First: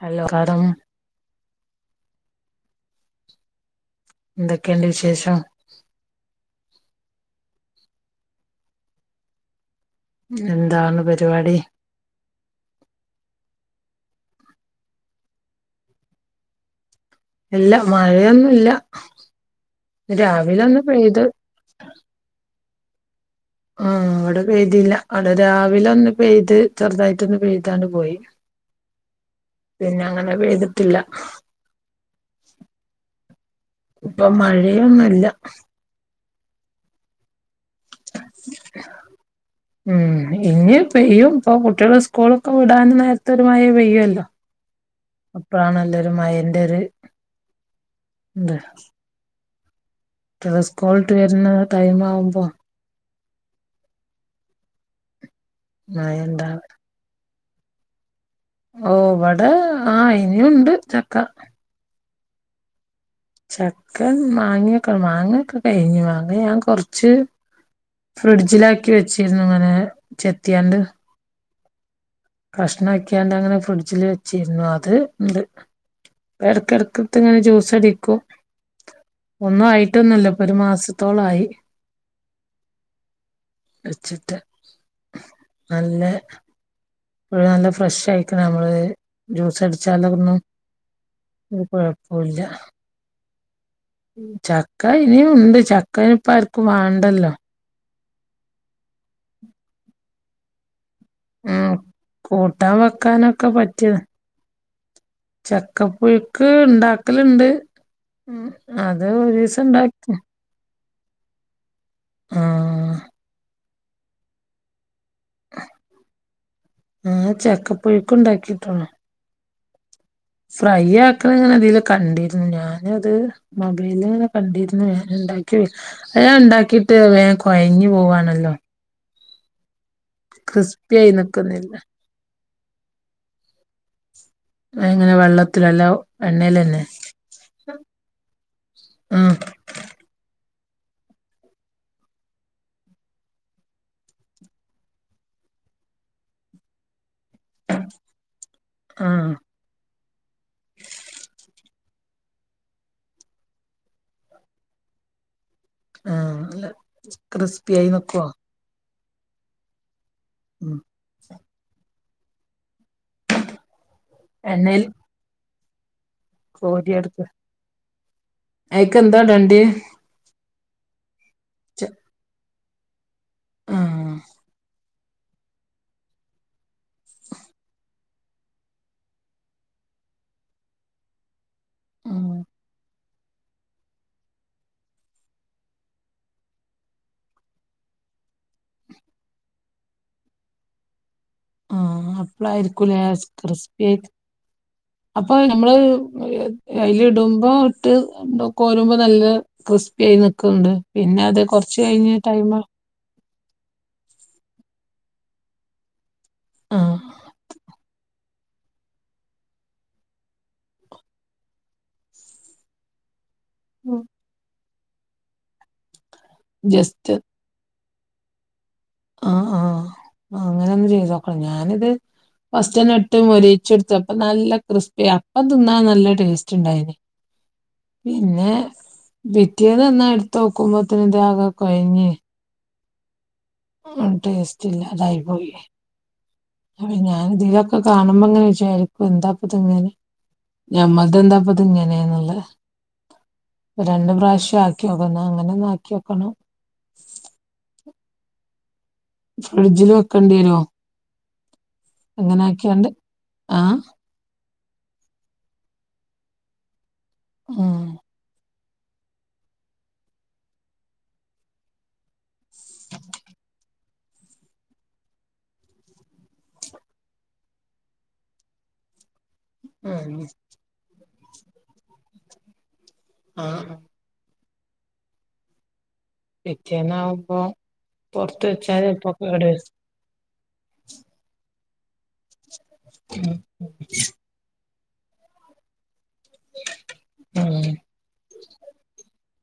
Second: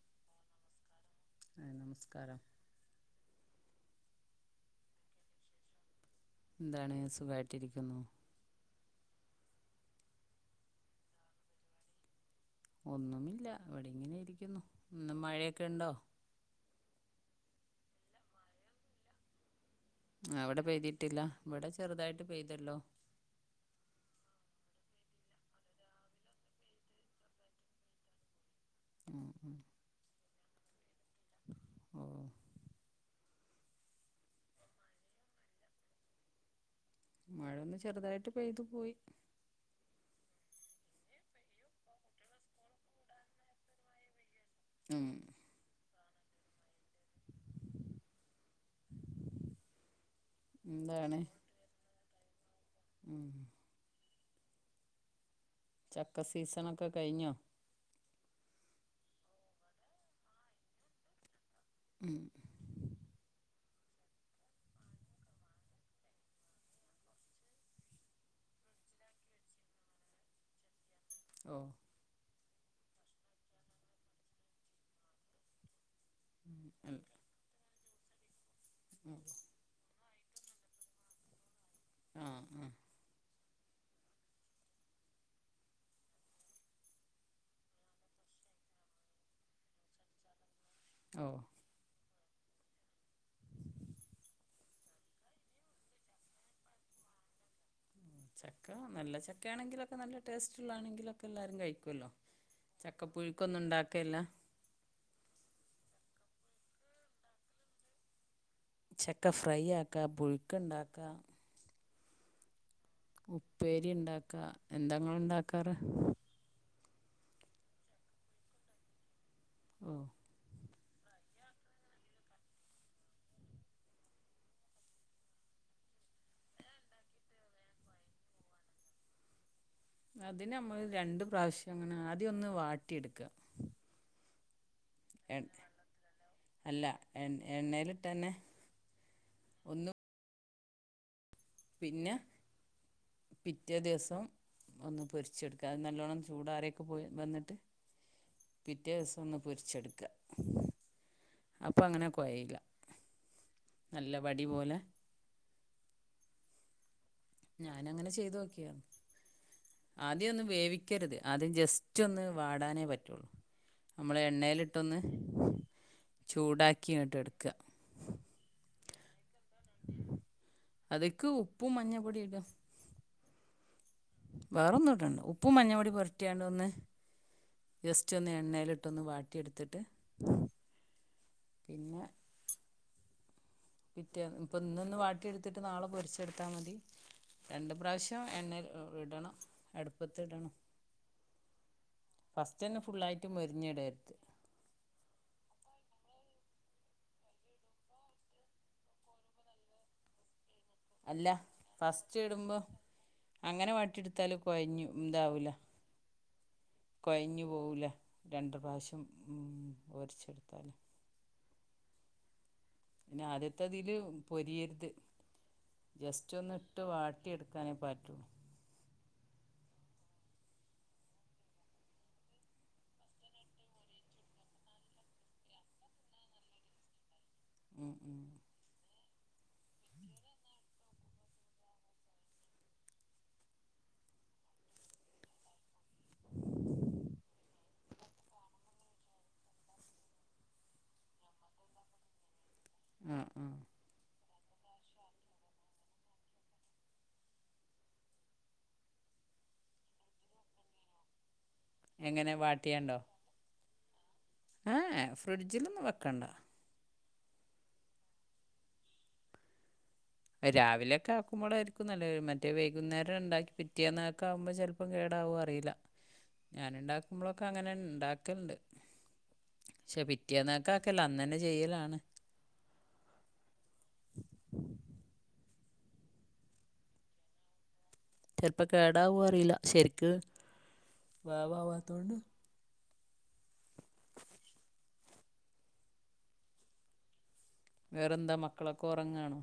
Hello ക [unintelligible] hi നമസ്കാരം എന്തൊക്കെയുണ്ട് വിശേഷം എന്താണ് സുഖമായിട്ടിരിക്കുന്നു എന്താണ് പരിപാടി ഒന്നുമില്ല ഇവിടെ ഇങ്ങനെയിരിക്കുന്നു ഇന്ന് മഴയൊക്കെ ഉണ്ടോ ഇല്ല മഴയൊന്നും ഇല്ല ആ, അവിടെ രാവിലെ ഒന്ന് പെയ്തിട്ടില്ല പെയ്ത് ഇവിടെ ചെറുതായിട്ട് പെയ്തല്ലോ ആഹ് ഇവിടെ പെയ്തില്ല അവിടെ രാവിലെ ഒന്ന് പെയ്ത് ചെറുതായിട്ടൊന്ന് പെയ്താണ് പോയി ഉം ഉം പിന്നെ അങ്ങനെ പെയ്തിട്ടില്ല ഓ ഇപ്പം മഴയൊന്നുമില്ല മഴ ഒന്ന് ചെറുതായിട്ട് പെയ്തു പോയി ഉം ഇനി പെയ്യും ഇപ്പൊ കുട്ടികള് സ്കൂളൊക്കെ വിടാനും നേരത്തൊരു മഴ പെയ്യുമല്ലോ [inaudible] ഉം ഇപ്പൊ ആണല്ലോ ഒരു മയെന്റെ ഒരു ഇത് കുട്ടികള് സ്കൂൾ വിട്ട് എന്താണ് വരുന്ന ടൈം ആവുമ്പോ ഉം മഴ ചക്ക ഉണ്ടാവ സീസണൊക്കെ കഴിഞ്ഞോ ഓഹ് ഇവടെ ആഹ് ഇനീയുണ്ട് ചക്ക ഉം ചക്ക മാങ്ങയൊക്കെ മാങ്ങയൊക്കെ കഴിഞ്ഞു മാങ്ങ ഞാൻ കൊറച്ച് - ഫ്രിഡ്ജിലാക്കി വെച്ചിരുന്നു ഇങ്ങനെ ചെത്തിയാണ്ട് ഓഹ് കഷ്ണായാക്കിയാണ്ട് അങ്ങനെ ഫ്രിഡ്ജില് വെച്ചിരുന്നു അത് ഇണ്ട് ഉം, എടക്ക് എടക്ക് അല്ല, എടുത്ത് ഇങ്ങനെ ജൂസ് അടിക്കും. ഉം ഒന്നും ആയിട്ടൊന്നുയില്ല ഇപ്പൊ ഒര് മാസത്തോളായി ആഹ് ആഹ് വെച്ച്ട്ട് നല്ലെ ഇപ്പഴും നല്ല ഫ്രഷ് ആയിക്ക്ണ നമ്മള് ജ്യൂസ് അടിച്ചാലൊന്നും [unintelligible] ഒര് കുഴപ്പൂല്ല ചക്ക ഇനിയൂണ്ട് ചക്ക അയ്നിപ്പ ആർക്കും വാണ്ടല്ലോ ചക്ക നല്ല ചക്കാണെങ്കിലൊക്കെ നല്ല ടേസ്റ്റ്ള്ളാണെങ്കിലൊ ക്കല്ലാരും ഉം കഴിക്കൂല്ലോ കൂട്ടാൻ വെക്കാനൊക്കെ ചക്കപ്പുഴുക്കൊന്നും ണ്ടാക്കല്ലാ ചക്ക പുഴുക്ക് ണ്ടാക്കല്ണ്ട് ഉം അത് ചക്ക ഫ്രൈ ഒരീസം ആക്ക ഇണ്ടാക്കി പുഴുക്ക്ണ്ടാക്ക ആഹ് ഉപ്പേരി ണ്ടാക്ക എന്താ ങ്ങള് ണ്ടാക്കാറ്? ആഹ് ചക്കപ്പുഴുക്കുണ്ടാക്കിട്ടുള്ളു ഓഹ് ഫ്രൈ ആക്ക്ണ ങ്ങനെ തീന്ന് കണ്ടീര്ന്നു ഞാനത് മൊബൈല് ങ്ങനെ കണ്ടീര്ന്നു ഞാന്ണ്ടാ ക്കി അത് ഞാണ്ടാക്കീട്ട് വേം കൊഴഞ്ഞ് പോവാണല്ലോ അതിന് മ്മള് ക്രിസ്പി ആയി രണ്ട് നിക്കുന്നില്ല പ്രാവശ്യം ങ്ങനെ ആദ്യം ഒന്ന് വാട്ടിട്ക്കാ അതെങ്ങനെ വെള്ളത്തിലോ അല്ല എണ്ണേലെന്നെ അല്ല എ- എണ്ണയിലിട്ട് തന്നെ ആഹ് ഒന്ന് പിന്നെ പിറ്റേ ദിവസം ഒന്ന് പൊരിച്ചെട്ക്ക അത് നല്ലോണ്ണം ചൂടാറ്യോക്കെ പോയി വന്ന്ട്ട് പിറ്റേസം ആഹ് ഒന്ന് പൊരിച്ചെട്ക്ക അപ്പ അങ്ങനെ കൊയീല്ല നല്ല വടി പോലെ ആഹ് നല്ല കൃസ്പ്പ്യായി നിക്കോ ഓക്കെയാന്ന് ആദ്യോന്ന് ഉം വേവിക്കര്ത് ആദ്യം ജസ്റ്റ് ഒന്ന് വാടാനേ പറ്റൊള്ളു അമ്മള് എണ്ണേല്ട്ടൊന്ന് കോരി എട്ത്ത് അയ്ക്കെന്താ ഇടണ്ട്യേ അത്ക്ക് ഉപ്പും മഞ്ഞപ്പൊടീ ടാ ആഹ് വേറെന്നുടണ്ട ഉ പ്പും മഞ്ഞപൊടി പൊര്ട്ട്യാണ്ടൊന്ന് ജസ്റ്റ് ഒന്ന് എണ്ണേല്ട്ടൊന്ന് വാട്ടി ഇട്ത്തിട്ട് പിന്നെ ആഹ് പിറ്റേന്ന് ഇപ്പൊ ന്നൊന്ന് വാട്ടിയെടുത്തിട്ട് നാളെ പൊരിച്ചെട്ത്താ മതി രണ്ട് പ്രാവശ്യം എണ്ണേല് ഇടണം അട്പ്പത്ത് ടണം ആഹ് ഫസ്റ്റെന്നെ അപ്പളായിരിക്കൂലേ ഫുള്ളായ്ട്ട് ക്രിസ്പി ആയി മൊരിഞ്ഞിടേര്ത് അപ്പൊ നമ്മള് അയ്ല് ഇടുമ്പൊ ഇട്ട് കോരുമ്പോ നല്ലെ ക്രിസ്പ്യായി നിക്ക്ണ്ട് പിന്നെ അല്ല അത് കൊർച്ച് കഴിഞ്ഞ്‌ ഫസ്റ്റ് ടൈമ് ഇടുമ്പോൾ അങ്ങനെ വാട്ടിട്ത്താല് കൊഴഞ്ഞു ഇതാവൂല ആഹ് കൊഴഞ്ഞു പോവൂല രണ്ട് പ്രാവശ്യം പൊരിച്ച്ട്ത്താല് പിന്നെ ആദ്യത്തെതില് പൊരിയര്ത് ജസ്റ്റ് ഒന്ന് ഇട്ട് ജസ്റ്റ് വാട്ടി ഇട്ക്കാനെ പറ്റൂ ആഹ് ആഹ് അങ്ങനൊന്ന് ചെയ്തോക്കണം ഞാനിത് ഫസ്റ്റന്നെ ഇട്ട് മൊരീച്ച്ട്ത്ത് അപ്പ നല്ല ക്രിസ്പ്പ്യ അപ്പം തിന്നാ നല്ല ടേസ്റ്റ് ഇണ്ടായ്നി ഉം ഉം പിന്നെ പിറ്റേന്ന് തിന്ന എടുത്ത് നോക്കുമ്പോ ഇതാകെ കൊഴഞ് ഒര് ടേസ്റ്റ് ഇല്ലതായി പോയി അഹ് ഞാന ഇതിലൊക്കെ കാണുമ്പോ ഇങ്ങനെ വിചാരിക്കു എന്താപ്പ തിങ്ങനെ ഞമ്മൾത് എന്താപ്പതിങ്ങനെയന്നുള്ള ഉം ഉം രണ്ട് പ്രാവശ്യ ആക്കി നോക്ക് അങ്ങനെ ഒന്ന് ആക്കി നോക്കണം ഫ്രിഡ്ജിൽ വെക്കേണ്ടി വരോ എങ്ങനെ അങ്ങാനായാകിയാണ്ട് ആഹ് ആഹ് ഏ ഫ്രിഡ്ജിലൊന്നും വെക്കണ്ട ഉം രാവിലെക്കെ ആക്കുമ്പോഴായിരിക്കും നല്ല മറ്റേ വൈകുന്നേരം ഇണ്ടാക്കി പിറ്റ പിറ്റേ നേക്കാവുമ്പൊൾ ചെലപ്പം കേടാവൊ അറിയില്ല ഞാൻ ഇണ്ടാക്കുമ്പോളൊക്കെ അങ്ങനെ ഇണ്ടാക്കലണ്ട് പക്ഷെ ഉം പിറ്റിയന്നക്ക ആക്കല്ല അന്ന് തന്നെ ചെയ്യലാണ് ആഹ് പിറ്റേന്ന് ആവുമ്പോ ചെലപ്പോ കേടവൊ അറിയില്ല ശരിക്ക് വേവാവാത്തകൊണ്ട് ഉം അഹ് വേറെന്താ മക്കളൊക്കെ ഒറങ്ങണോ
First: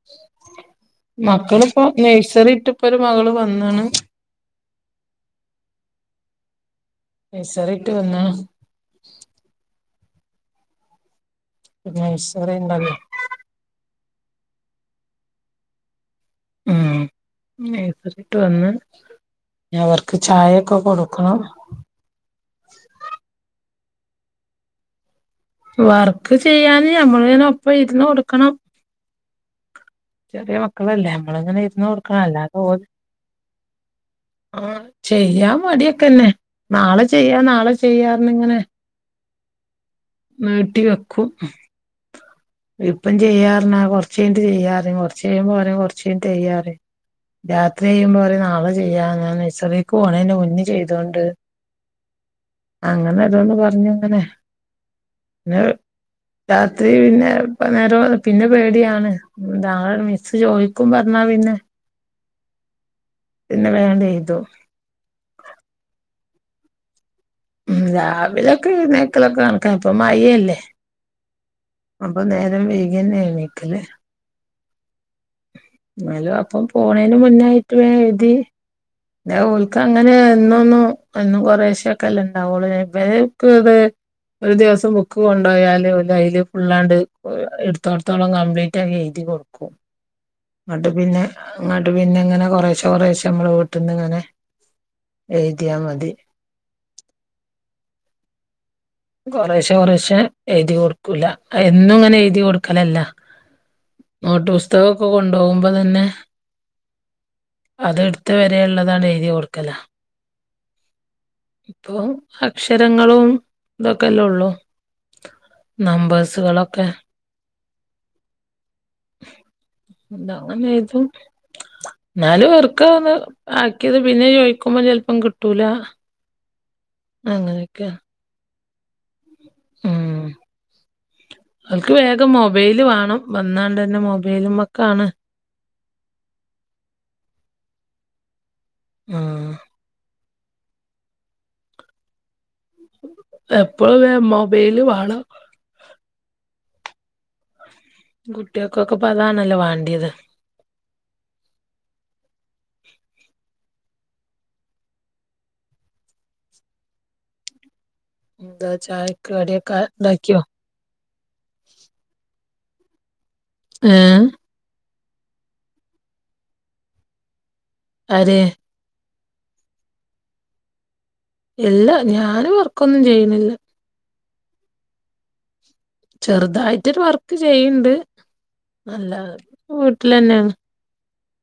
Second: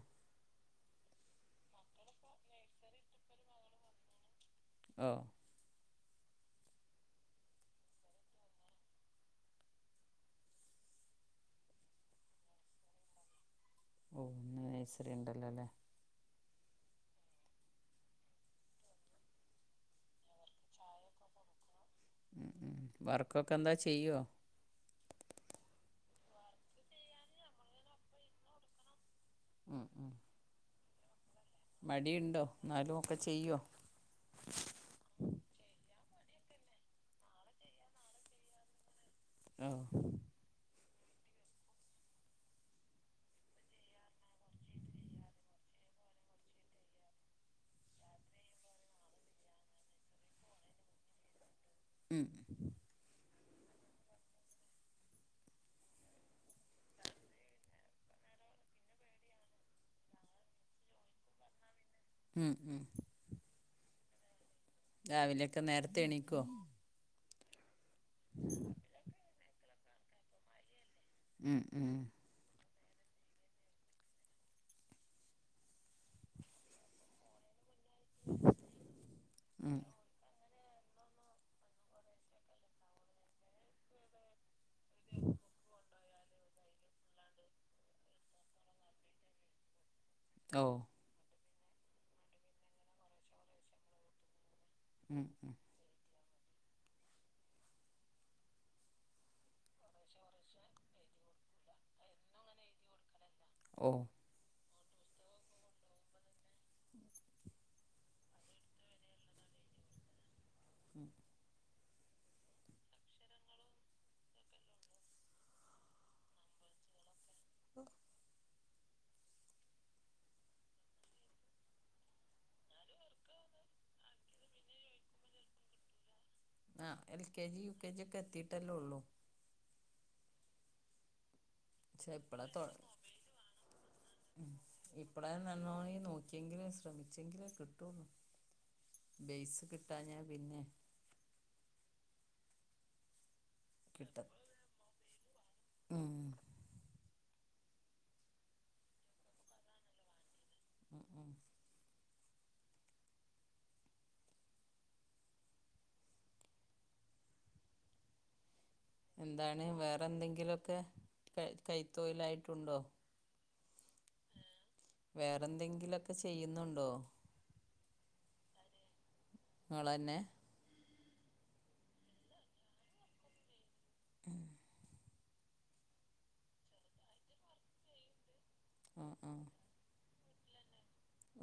മക്കളിപ്പോ നഴ്സറിട്ടിപ്പ ഒരു മകള് വന്ന്ണ് ഓ നൈസറിട്ട് വന്ന നയ്സറി ണ്ടല്ല ഓ ഇന്ന് നൈസറിണ്ടല്ലോ ല്ലേ ഉം നൈസറിട്ട് വന്ന് ഇഞ്ഞ് അവർക്ക് ചായൊക്കെ കൊടുക്കണം ഉം ഉം വർക്കൊക്കെ എന്താ ചെയ്യൊ വർക്ക് ചെയ്യാന് ഞമ്മള്ങ്ങനെ ഒപ്പം ഇരുന്ന് കൊടുക്കണം ഉം ഉം ചെറിയ മക്കളല്ലേ നമ്മളിങ്ങനെ ഇരുന്ന് കൊടുക്കണം മടിയുണ്ടോ അല്ലാതഓ- എന്നാലും ഒക്കെ ചെയ്യോ ആഹ് ചെയ്യാ മടിയൊക്കെന്നെ നാളെ ചെയ്യാം നാളെ ചെയ്യാറിന്ന ഇങ്ങനെ ആഹ് നീട്ടി വെക്കും ഇപ്പം ചെയ്യാർഞ്ഞ കൊറച്ച് കഴിഞ്ഞിട്ട് ചെയ്യാറ് കൊറച്ച് കയ്യുബൊ കൊറച്ച് കൈഞ്ഞിട്ട് ചെയ്യാറിയും രാത്രി ചെയ്യുമ്പോ പറയും നാളെ ചെയ്യാ ഞാൻ നഴ്സറിക്ക് പോകണെ മുന്നേ ചെയ്തൊണ്ട് ഉം അങ്ങനൊരൊന്ന് പറഞ്ഞു അങ്ങനെ പിന്നെ രാത്രി പിന്നെ ഇപ്പ നേര പിന്നെ പേടിയാണ് നാളെ മിസ്സ ചോയിക്കും പറഞ്ഞാ പിന്നെ ഉം ഉം പിന്നെ വേഗെയ്തു രാവിലെയൊക്കെ നേരത്തെ എണീക്കോ ഉം രാവിലൊക്കെ എഴുന്നേൽക്കലൊക്കെ കണക്ക ഇപ്പ മയേല്ലേ ഉം ഉം അപ്പൊ നേരം വൈകിയന്നെ എണിക്കല്ല് എന്നാലും അപ്പം പോണേന് മുന്നായിറ്റും എ എഴ്തി എല്ല ഉം ഓൽക്ക് അങ്ങനെ എന്നൊന്നും എന്നും കൊറേ ശൊക്കെല്ലേ ഇണ്ടാവുള്ളൂ ഇവര്ക്ക് ഇത് ഒരു ദിവസം ബുക്ക് കൊണ്ടോയാല് ഓലയ്ല് ഫുള്ളാണ്ട് ഇട്ത്തടുത്തോളം കംപ്ലീറ്റയി എയ്തി കൊടുക്കും ഓ ഇന്നിട്ട് പിന്നെ ഇങ്ങട്ട് പിന്നെ ഇങ്ങനെ കൊറേശ്ശെ കൊറേശ്ശെ അമ്മളെ വീട്ട്ന്ന് ഇങ്ങനെ ഉം ഉം എയ്തിയാ മതി കുറേശെ കുറശെ എഴുതി കൊടുക്കൂല എന്നും ഇങ്ങനെ എഴുതി കൊടുക്കലല്ല ഓ നോട്ട് പുസ്തകക്കെ കൊണ്ടോവുമ്പ തന്നെ ഉം അത് എട്ത്ത വരെ ഇള്ളതാണ് എയ്തി കൊടുക്കല ഉം ഇപ്പൊ അക്ഷരങ്ങളും ഇതൊക്കലൊള്ളു നമ്പേഴ്സ്കളൊക്കെ ഒഹ് എന്താ അങ്ങന അയ്യപ്പം എന്നാലും ഇർക്ക്ന്ന് ആക്കിയത് പിന്നെ ചോയിക്കുമ്പോ ചെലപ്പം കിട്ടൂല ആഹ് L K G, U K അങ്ങനെയൊക്കെ ജി ഒക്കെ എത്തിട്ടല്ലേ ഉള്ളൂ ഉം ഓൽക്ക് പക്ഷെ വേഗം ഇപ്പളാ തൊ മൊബൈല് വാണം വന്നാണ്ടന്നെ മൊബൈല് മക്കാണ് പ്ലാൻനന്നായി നോക്കിയെങ്കിലേ ശ്രമിച്ചെങ്കിലേ കിട്ടൊള്ളൂ ആഹ് ബെയ്സ് കിട്ടാഞ്ഞ പിന്നെ എപ്പളും ഇങ്ങനെ കിട്ട മൊബൈല് വാണം ഉം കുട്ടിയൊക്കൊക്കെ ഇപ്പ അതാണല്ലോ വാണ്ടീയത് ഉം ഉം എന്ത വെച്ച എന്താണ് വേറെ എന്തെങ്കിലൊക്കെ കൈ കൈത്തോയിലായിട്ടുണ്ടോ ഏഹ് വേറെ എന്തെങ്കിലൊക്കെ ചെയ്യ്ന്നോണ്ടോ അരെ ഇങ്ങളന്നെ ഇല്ല ഞാനും വർക്കൊന്നും ചെയ്യ്ണില്ല ഉം ചെറ്തായിട്ടൊരു വർക്ക് ചെയ്യ്ണ്ട് ആ അല്ലാതെ വീട്ടിലന്നെ ആണ്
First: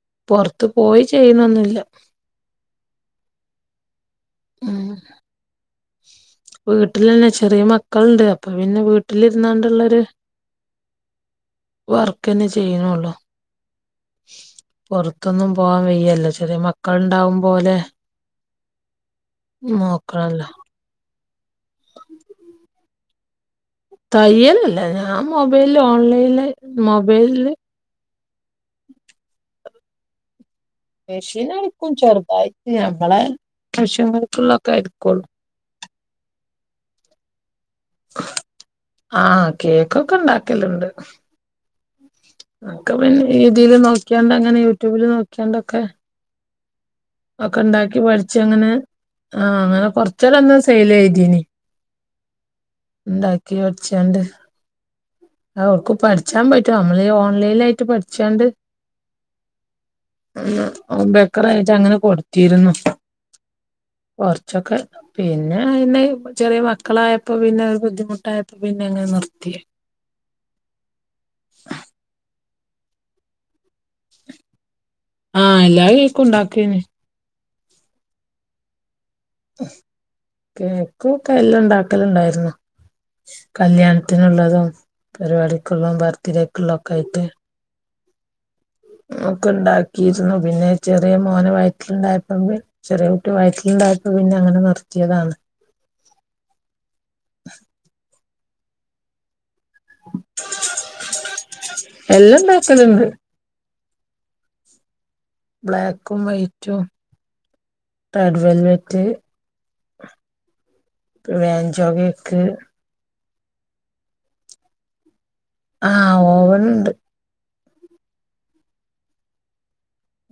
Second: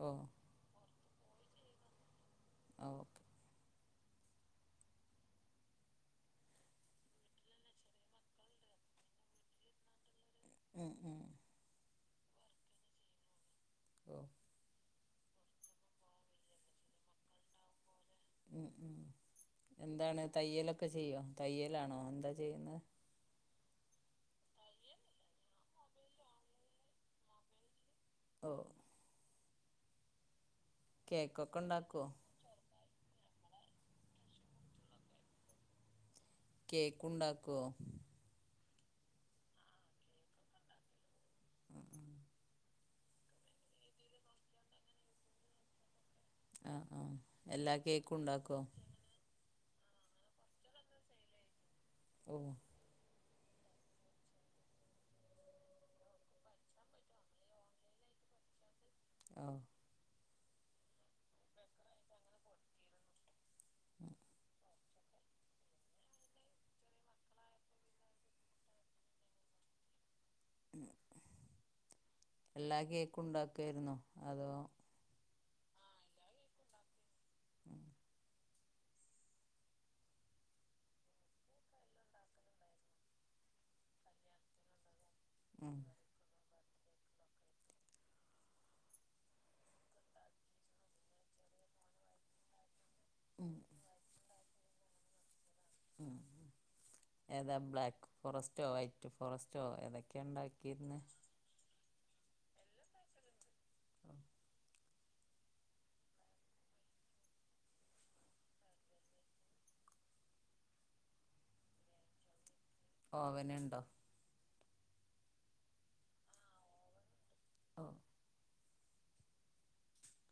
ഓഹ് പൊർത്ത് പോയി ചെയ്യുന്നൊന്നു ഇല്ല അവോ ഉം വീട്ട്ലന്നെ ചെറിയ മക്കൾണ്ട് അപ്പൊ പിന്നെ വീട്ടിലിരുന്നാണ്ട് ഇള്ളൊരു ഉം ഉം വർക്കന്നെ ചെയ്യ്ണൊള്ളൂ ഓഹ് പൊർത്തൊന്നും പോവാൻ വയ്യല്ലോ ചെറിയ മക്കളുണ്ടാവും മ്പോലെ ഉം ഉം എന്താണ് നോക്കണല്ലോ തയ്യലൊക്കെ ചെയ്യോ തയ്യലാണോ എന്താ ചെയ്യുന്ന് തയ്യലല്ല ഞാൻ മൊബൈല് ഓൺലൈല് മൊബൈല് ഓഹ് മെഷീൻ കേക്കൊക്കെ അടിക്കും ഉണ്ടാക്കുവോ ചെറുതായിട്ട് നമ്മളെ കഷ്യമ്പർക്കുള്ളൊക്കെ എട്ക്കൊള്ളൂ കേക്കുണ്ടാക്കോ ആഹ് കേക്കൊക്കെ ഇണ്ടാക്കല്ണ്ട് ഉം ഉം ഒക്കെ പിന്നെ രീതിൽ നോക്കിയാണ്ട് അങ്ങനെ യൂട്യൂബില് നോക്കിയാണ്ടൊക്കെ ആഹ് ആഹ് ഒക്കെ ഉണ്ടാക്കി പഠിച്ചങ്ങനെ ആ അങ്ങനെ കൊറച്ചരെ ഒന്ന് സെയില് ചെയ്തേനി ഓഹ് ഇണ്ടാക്കി പഠിച്ചാണ്ട് ഓക്ക് പഠിച്ചാൻ പറ്റും നമ്മള് ഓൺലൈനിൽ ആയിട്ട് പഠിച്ചാണ്ട് ആഹ് ഉം ബേക്കറായിട്ട് അങ്ങനെ കൊടുത്തിരുന്നു കുറച്ചൊക്കെ പിന്നെ അയ്ന് ചെറിയ മക്കളായപ്പോ പിന്നെ അത് ബുദ്ധിമുട്ടായപ്പോ പിന്നെ എങ്ങനെ നിർത്തിയേ എല്ലാം കേക്കും ഉണ്ടാക്കിയിരുന്നോ അതോ ആഹ് എല്ലാ കേക്കും ഉണ്ടാക്കീനു ആ കേക്കൊക്കെ എല്ലാം ഇണ്ടാക്കലിണ്ടാരുന്നു കല്യാണത്തിനുള്ളതും ഉം പരിപാടിക്കുള്ളോ ബർത്ത്ഡേക്കുള്ള ഒക്കെ ആയിട്ട് ഒക്കെ ഇണ്ടാക്കിയിരുന്നു പിന്നെ ചെറിയ മോനെ വയറ്റിലുണ്ടായപ്പോ ചെറിയ പ്പൊ വയറ്റിൽ ഇണ്ടായപ്പൊ അങ്ങനെ നിർത്തിയതാണ് ഉം ഏതാ ബ്ലാക്ക് ഫോറസ്റ്റോ വൈറ്റ് ഫോറസ്റ്റോ ഏതൊക്കെയാ ഇണ്ടാക്കിരുന്നെ എല്ലാം ഇണ്ടാക്കല്ണ്ട് [inaudible] ബ്ലാക്കും വൈറ്റും റെഡ് വെൽവെറ്റ് വേൻചോ കേക്ക് ഓവനിണ്ടോ ആഹ് ഓവൻ ഇണ്ട് ആഹ്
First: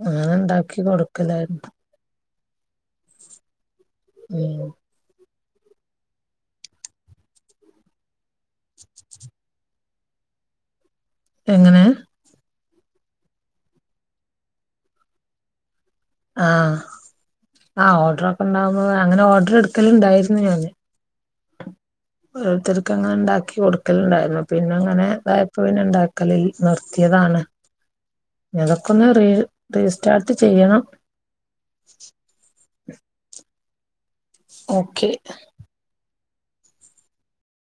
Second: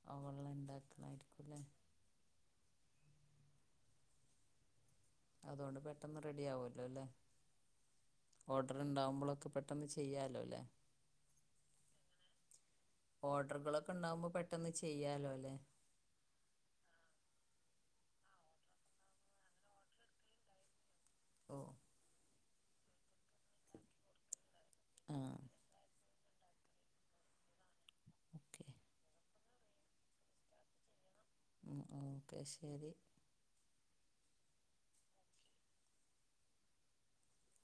അങ്ങന ഓവനിൽ ഇണ്ടാക്കി ഉണ്ടാക്കണായിരിക്കും അല്ലേ കൊടുക്കലായിരുന്നു ഉം അതുകൊണ്ട് പെട്ടെന്ന് റെഡി ആവല്ലോ അല്ലേ ഓർഡർ ഇണ്ടാവുമ്പളൊക്കെ പെട്ടെന്ന് ചെയ്യാലോല്ലേ എങ്ങനെ ഓർഡറുകളൊക്കെ ഇണ്ടാവുമ്പോ പെട്ടന്ന് ചെയ്യാലോ ല്ലേ ആ്അ ഓർഡർ ഒക്കെ ഇണ്ടാവുമ്പോ അങ്ങനെ ഓർഡർ എടുക്കല് ഇണ്ടായിരുന്നു ഞാൻ ഓഹ് ഓരോരുത്തർക്ക് അങ്ങനെ ഇണ്ടാക്കി കൊടുക്കലുണ്ടായിരുന്നു പിന്നെ അങ്ങനെ ആ ഇതായപ്പ പിന്നെ ഇണ്ടാക്ക ക്കലിൽ നിർത്തിയതാണ് ഓക്കെ ഇതൊക്കെ ഒന്ന് റി റീസ്റ്റാർട്ട് ചെയ്യണം ഉം ഉം ഓക്കെ ശരി ഓക്കെ